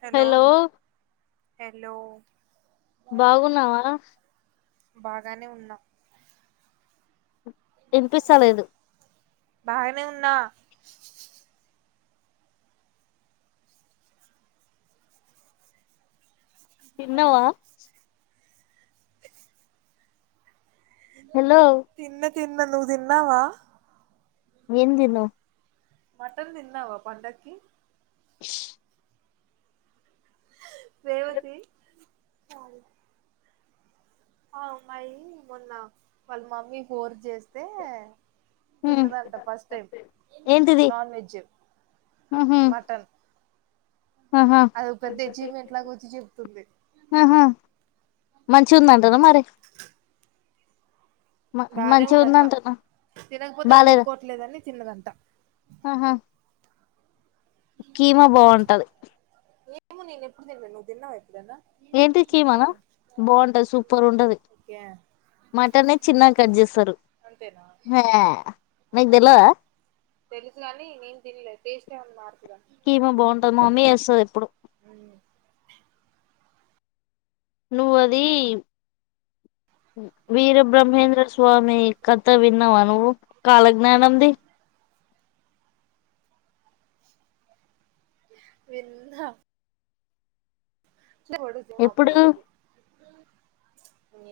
Hello hello బాగున్నావా బాగానే ఉన్నాం వినిపిస్తలేదు బాగానే ఉన్నా తిన్నావా హలో తిన్న తిన్న నువ్వు తిన్నావా ఏం తిన్నావ్ మటన్ తిన్నావా పండకి రేవతి [unintelligible] ఆ అమ్మాయి మొన్న వాళ్ళ మమ్మీ ఫోన్ చేస్తే హ్మ్ తిన్నదంట ఫస్ట్ టైం ఏంటిది నాన్ వెజ్ ఆహా అదొక్క తెచ్చింది ఇంట్ల కొచ్చింది దొబ్బింది ఆహా మంచిగా ఉందంటనా మరి మ- బానే మంచిగా ఉందంట ఉందంటనా తినకపోతే బాలేదా ఊరుకోట్లేదని తిన్నదంట ఆహా కీమా బాగుంటది ఏమో నేను ఎప్పుడు తినలే నువు తిన్నావా ఏంటి కీమానా ఎ [unintelligible] మటన్ నే చిన్నగా కట్ చేస్తారు అంతేనా హే నాకు తెలవదా తెలుసు కాని నేను తినలే టేస్ట్ ఏమన్నా మారుతదా కీమా బాగుంటది మామ్మీ చేస్తదిఎప్పుడు నువ్ అది మీరు బ్రహ్మేంద్ర స్వామి కథ విన్నవ నువ్వు కాలజ్ఞానం ది వింద [unintelligible] పడుద్దొమో అ ఎప్పుడు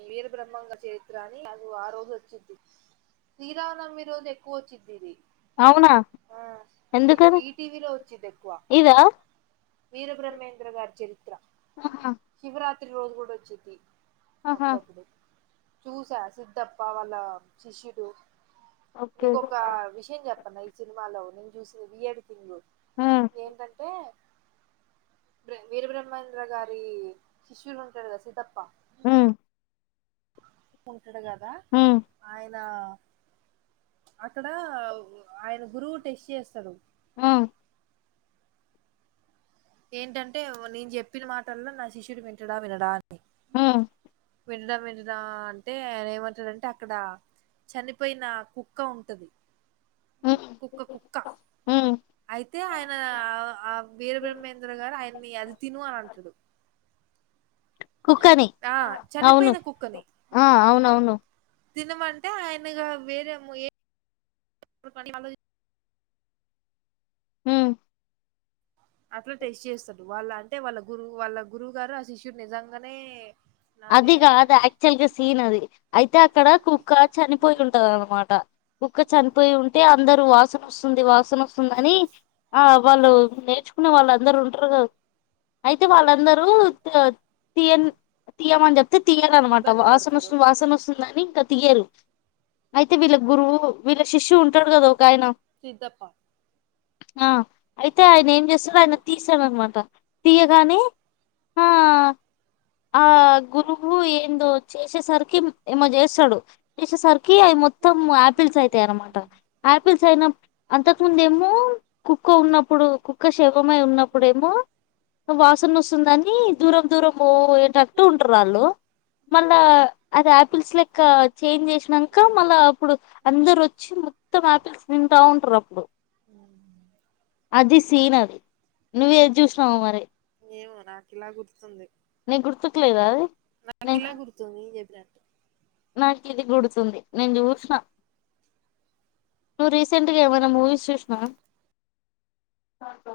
వీరబ్రహ్మాంగ చరిత్ర అని అది ఆ రోజు వచ్చిది శ్రీరావనమి రోజు ఎక్కువ వచ్చింది ఇది అవునా ఆ ఈ ఎందుకని ఈటీవలో వచ్చిది ఎక్కువ ఇదా వీరబ్రహ్మేంద్ర గారి చరిత్ర ఆహా శివ రాత్రి రోజు కూడా వచ్చేది ఆహా అప్పుడప్పుడు చూసా సిద్ధప్ప వాళ్ళ శిష్యుడు ఓకే నీకు ఒక విషయం చెప్పన్న ఈ సినిమాలో నేను చూసిన రీ ఎడిటింగ్ ఉమ్ ఏంటంటే వీరబ్రహ్మ బ్రహ్మం గారి శిష్యులు ఉంటాడు కదా సిద్దప్ప మ్ ఉంటడు కదా ఉమ్ ఆయన ఆ... అక్కడ ఆయన గురువు టెస్ట్ చేస్తాడు మ్ ఏంటంటే నేను చెప్పిన మాటల్లా నా శిష్యుడు వింటడా వినడా అని ఉమ్ వింటడా వినడా అంటె అయనేమంటడంటే. అక్కడా చనిపోయిన కుక్క ఉంటది ఉమ్ కుక్క కుక్క ఉమ్ అయితే ఆయన ఆ వీర బ్రహ్మేంద్ర ఆయన్ని అది తిను అంటడు కుక్కని అవును కుక్కని ఆ అవునవును తినమంటే ఆయనగా వేరేమో ఏ మళ్ళి అలోచించి మ్ అట్లా టెస్ట్ చేస్తడు వాళ్ళ అంటే వాళ్ళ గురువు వాళ్ళ గురువు గారు ఆ శిష్యుడు నిజంగానే నా అది మీద గాదు యాక్చువల్గా సీన్ అది అయితే అక్కడ కుక్క చనిపోయి ఉంటది అనమాట కుక్క చనిపోయి ఉంటే అందరూ వాసన వస్తుంది వాసన వస్తుందని ఆని ఆ వాళ్ళు నేర్చుకు వాళ్ళందరు ఉంటరు కదా అయితే వాళ్ళందరూ తియన్ తీయమని చెప్తే తియ్యరు అనమాట ఇబ్బంది వాసన పడతారు వస్తుంది వాసన వస్తుందని ఇంక తియ్యరు అయితే వీళ్ళకి గురువు వీళ్ళ శిష్యు ఉంటాడు కదా ఒక ఆయన సిద్దప్ప ఆ అయితే ఆయన ఏం చేస్తాడు ఆయన తీస్తాడనమాట తీయ్యగానె ఆ గురువు ఏందో చేసేసరికి ఏమో చేస్తాడు చేసేసరికి అయి మొత్తం ఆపిల్స్ అయితాయనమాట ఆపిల్స్ అయిన అంతకు ముంద ఏమో కుక్క ఉన్నప్పుడు కు శవమై ఉన్నప్పుడేమో వాసన వస్తుందని దూరం దూరం బోయంట ఉంటరాళ్ళు మళ్ళా అది ఆపిల్స్ లెక్క చేంజ్ చేసినాంక మళ్ళా అప్పుడు అందరు వచ్చి మొత్తం ఆపిల్స్ తింటా ఉంటరు అప్పుడు అది నువ్వ ఏది చూసినావో మరి ఏమో నాకు ఇలా గుర్తుంది నీ గుర్తు లేదా అది న లెద్ మంచి గుడుతుంది నేను చూషిన నువు రీసెంట్గా ఏమైనా మూవీస్ చూసినా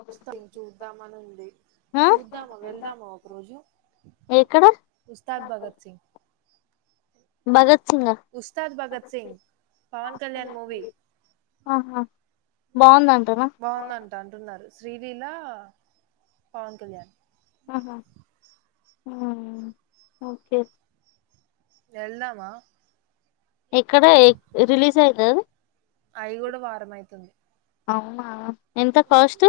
వస్త చూద్దామని ఉంది ఆ చూద్దాము వెళ్దాము ఒక రోజు ఎక్కడ ఉస్తాద్ భగత్ సింగ్ భగత్ సింగ్ ఆ ఉస్తాద్ భగత్ సింగ్ పవన్ కళ్యాణ్ మూవి ఆహా బాగుందంటనా బావుందంట అంటున్నారు శ్రీలీలా పవన్ కళ్యాణ్ ఉహు మ్... ఓకె ఎల్దామా ఇక్కడే రిలీజ్ అయింది కదు అవి కూడా వారం అయితుంది అవునా ఎంత cost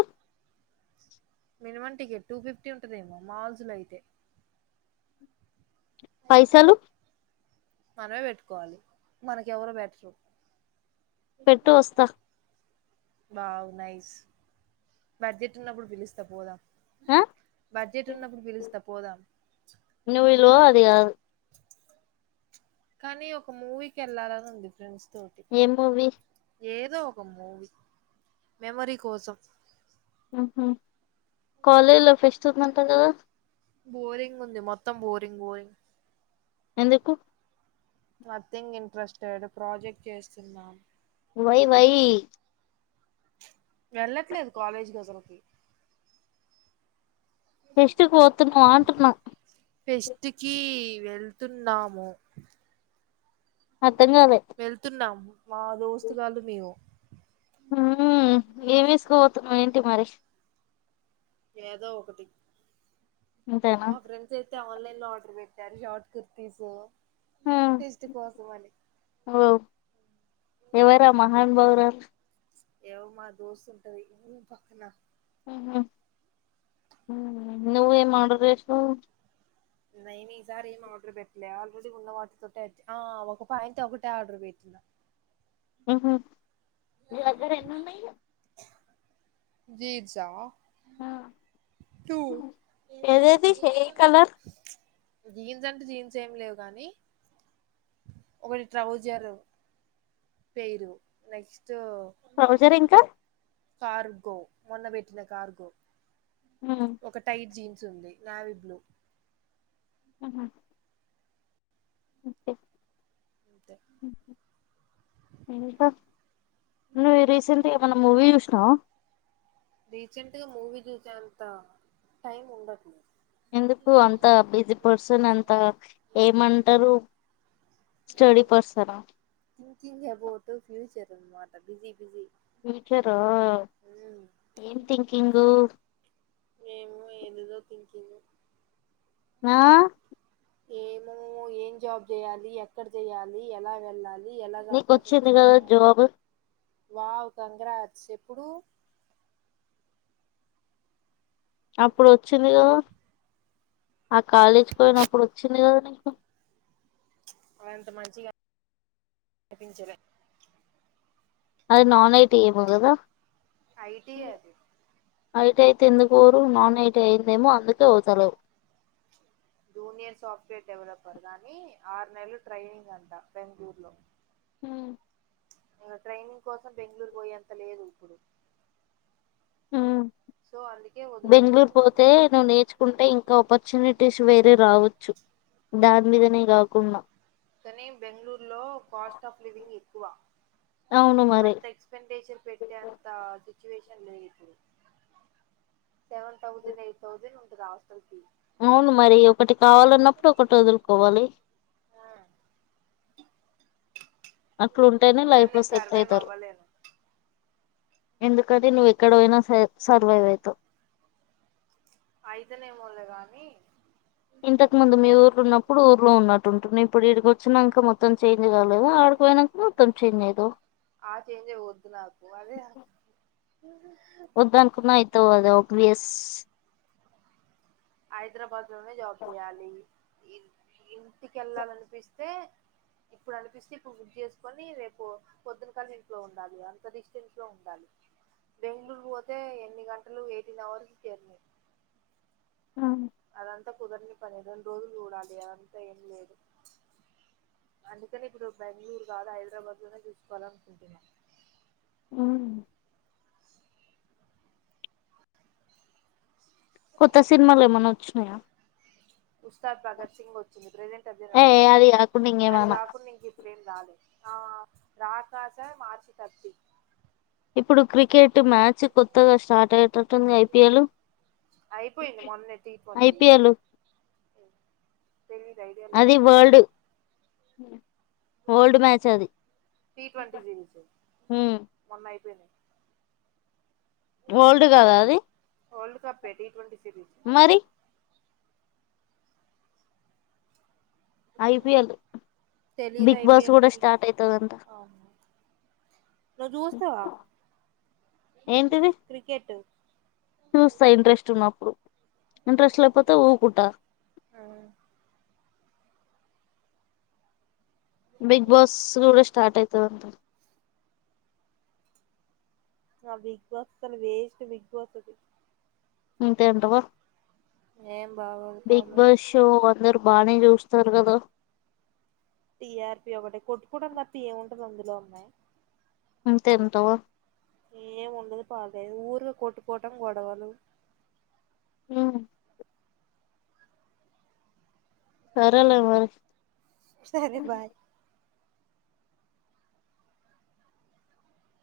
minimum ticket two fifty ఉంటుదేమో మాల్స్ లో అయితే పైసాలు మనమే పెట్టుకోవాలి మనకెవరు పెటరు పెట్టు వస్తా వావ్ నైస్ బడ్జెట్ ఉన్నప్పుడు పిలుస్తా పోదాం ఆ బడ్జెట్ ఉన్నప్పుడు పిలుస్తా పోదాం నువ్వు విలువ అది కాదు కానీ ఒక మూవీకెళ్ళాలని ఉంది ఫ్రెండ్స్ తోటి ఏం మూవీ ఏదో ఒక మూవీ మెమరీ కోసం ఊహూ కాలేజ్లో ఫెస్ట్ ఉందంట కదా బోరింగ్ ఉంది మొత్తం బోరింగ్ బోరింగ్ ఎందుకు నథింగ్ ఇంట్రెస్టెడ్ ప్రాజెక్ట్ చేస్తున్నాం వై వై వెళ్ళట్లేదు కాలేజీకి అసలకి ఫెస్ట్ కు పోతున్నావా అంటున్నా ఫెస్ట్ కి వెళ్తున్నాము అర్థం కాలే వెళ్తున్నాము మా దోస్తుగాళ్ళు మేము ఊ ఏం ఏస్కోవోతున్నావ్ ఏంటి మరి ఏదో ఒకటి ఇంతేనా మా ఫ్రెండ్స్ అయితే ఆన్లైన్ లో ఆర్డర్ పెట్ ట్టారు షార్ట్ కుర్తీసు ఓ ఎవరా మహానుభావు వల్ ఎవో మా దోస్త్ ఉంటది ఊ పక్కన ఊహూ ఊ నువ్వేం ఆర్డర్ చేసినావ్ నేను ఈసారి ఏం ఆర్డర్ పెట్టలే ఆల్రెడీ ఉన్న వాటితో ఆడ్జ్ ఒక పాయింట్ ఒకటే ఆర్డర్ పెట్టినా ఊహూ జీన్స్ ఆ ఆ టూ ఏదేది ఏ కలర్ జీన్స్ అంటే జీన్స్ ఏం లేవు గానీ ఒకటి ట్రౌజర్ పెయురు నెక్స్ట్ ట్రౌజర్ ఇంకా కార్గో మొన్న పెట్టిన కార్గో మ్మ్ ఒక టైట్ జీన్స్ ఉంది నావి బ్లూ ఆహూ ఓకే అంతే ఇంకా నువ్ రీసెంట్ ఏమన్నా మూవీ చూసినావా రీసెంట్ గా మూవీ చూసేంత టైం ఉండట్లే ఎందుకు అంత బిజీ పర్సన్ అంత ఏమంటారు స్టడీ పర్సనా థింకింగ్ అబౌట్ ఫ్యూచర్ అనమాట బిజీ బిజీ ఫ్యూచర్ ఆ ఏం థింకింగు మేము ఏదేదో థింకింగు ఆ ఏమో ఏం జాబ్ చెయ్యాలి ఎక్కడ చెయ్యాలి ఎలా వెళ్ళాల్ నీకొచ్చింది కదా జవాబు వావ్ కంగ్రాట్స్ ఎప్పుడు అప్పుడొచ్చింది కదా ఆ కాలేజీకి పోయినప్పుడు వచ్చింది కదా నీకు అదంత మంచిగా [inaudible] పించలే అది నాన్ ఐ టీ ఏమో గదా ఐ టీ ఏ అది ఐ టీ అయితే ఎందుకు వోరు నాన్ ఐ టీ అయ్యిందేమో అందుకే వోతలేవు జూనియర్ సాఫ్ట్వేర్ డెవలపర్ గానీ ఆరు నెలలు ట్రైనింగ్ అంట బెంగళూరు లో ఊ నేను ట్రైనింగ్ కోసం బెంగళూరు పోయేంత లేదు ఇప్పుడు హ్మ్ సో అందుకే వదులుడు బెంగళూరు పోతే నువ్వు నేర్చుకుంటే ఇంకా ఆపర్చునిటీస్ వేరే రావచ్చు దాన్ మీదనే కాకుండా కానీ బెంగళూరు లో కాస్ట్ ఆఫ్ లివింగ్ క్కువ అవును మరి అంత ఎక్స్పెంటేషర్ పెట్టె అంత సిచ్చువెషన్ లెదు సెవెన్ థౌసండ్ ఎయిట్ థౌసండ్ ఉంటది అవస అవును మరి ఒకటి కావాలన్నప్పుడు ఒకటి వదులుకోవాలి అట్లుంటేనే కానీ లైఫ్ లో నేను సెట్ సర్వైవ్ అవుతారు అవ్వలేను ఎందుకంటే నువ్ ఎక్కడ పోయినా సర్ సర్వైవ్ ఐతావు అయితేనేమోలే గాని ఇంతకు ముందు మీ ఊర్ళ ఉన్నప్పుడు ఊర్లో ఉన్నట్టుఉంటున్నవ్ ఇప్పుడు ఇడికి వచ్చినాక మొత్త్ త్తం చెంజ్ కాలేదా ఆడికిపోయానాక మొత్తం చెంజ్ఐతవ్ ఆ చేంజే వద్దు నాకు అదే వద్దనుకున్నా అయితవ్ గద ఆబ్వియస్ హైదరాబాద్ లోనే జాబ్ చేయాలి ఇంటికెళ్లాలనిపిస్తే ఇప్పుడు అనిపిస్తే ఇప్పుడు బుక్ చేసుకొని రేపు పొద్దున కల్ల ఇంట్లో ఉండాలి అంత డిస్టెన్స్ లో ఉండాలి బెంగళూరు పోతే ఎన్ని గంటలు ఎయిటిన్ అవర్స్ జర్ని అదంతా కుదరని పని రెండు రోజులు చూడాలి అదంతా ఏం లేదు అందుకనే ఇప్పుడు బెంగళూరు కాదు హైదరాబాద్ లోనే చూసుకోవాలనుకుంటున్నా హ్మ్ కొత్త సినిమాలు ఏమన్నా వచ్చినాయా ఉస్తాద్ భగత్ సింగ్ వచ్చింది ప్రజెంట్ అదే ఏ నడుస్తూంది అది కాకుండా అది ఇంకేమన్నా కాకుండా ఇంక ఇప్పుడేం రాలే ఆ రాకాజ మార్చి తర్పి ఇప్పుడు క్రికెట్ మ్యాచ్ కొత్తగా స్టార్ట్ అయేటట్టుంది ఐపీఎల్ అయిపోయింది మొన్ననే టిట్వంటి ఐపీఎల్ తెలిదు అది ఐడియలేదు ఓల్డ్ మ్యాచ్ అది ట్వంటీ సిరీస్ హ్మ్ మొన్న అయిపోయినాయి ఓల్డ్ గదా అది వరల్డ్ కప్పే టి ట్వంటీ సిరీస్ మరి ఐపిఎల్ బిగ్ బాస్ కూడా స్టార్ట్ అయితదంట నువ్ చుస్తవా ఏంటిది క్రికెట్ చూస్తా ఇంట్రెస్ట్ ఉన్నప్పుడు ఇంట్రెస్ట్ లేకపోతే ఊకుంటా [inaudible] బిగ్ బాస్ కూడా స్టార్ట్ అయితదంట ఆ బిగ్ బాస్ అసల్ వేస్ట్ బిగ్ బాస్ అది అంతే అంటవా ఏం బాగోదు బిగ్ పాడలేదు బాస్ షో అందరు బానే చూస్ తర్ కద టీఆర్పి ఒకటే కొట్టుకోవడం తప్ప ఏముంటంది అందులో అమ్మయి అంతే అంటవా ఎం ఉండదు పా ఏ ఊర్లో కొట్టుకోవటం గొడవలు హ్మ్ సరెలే మరి సరే బాయ్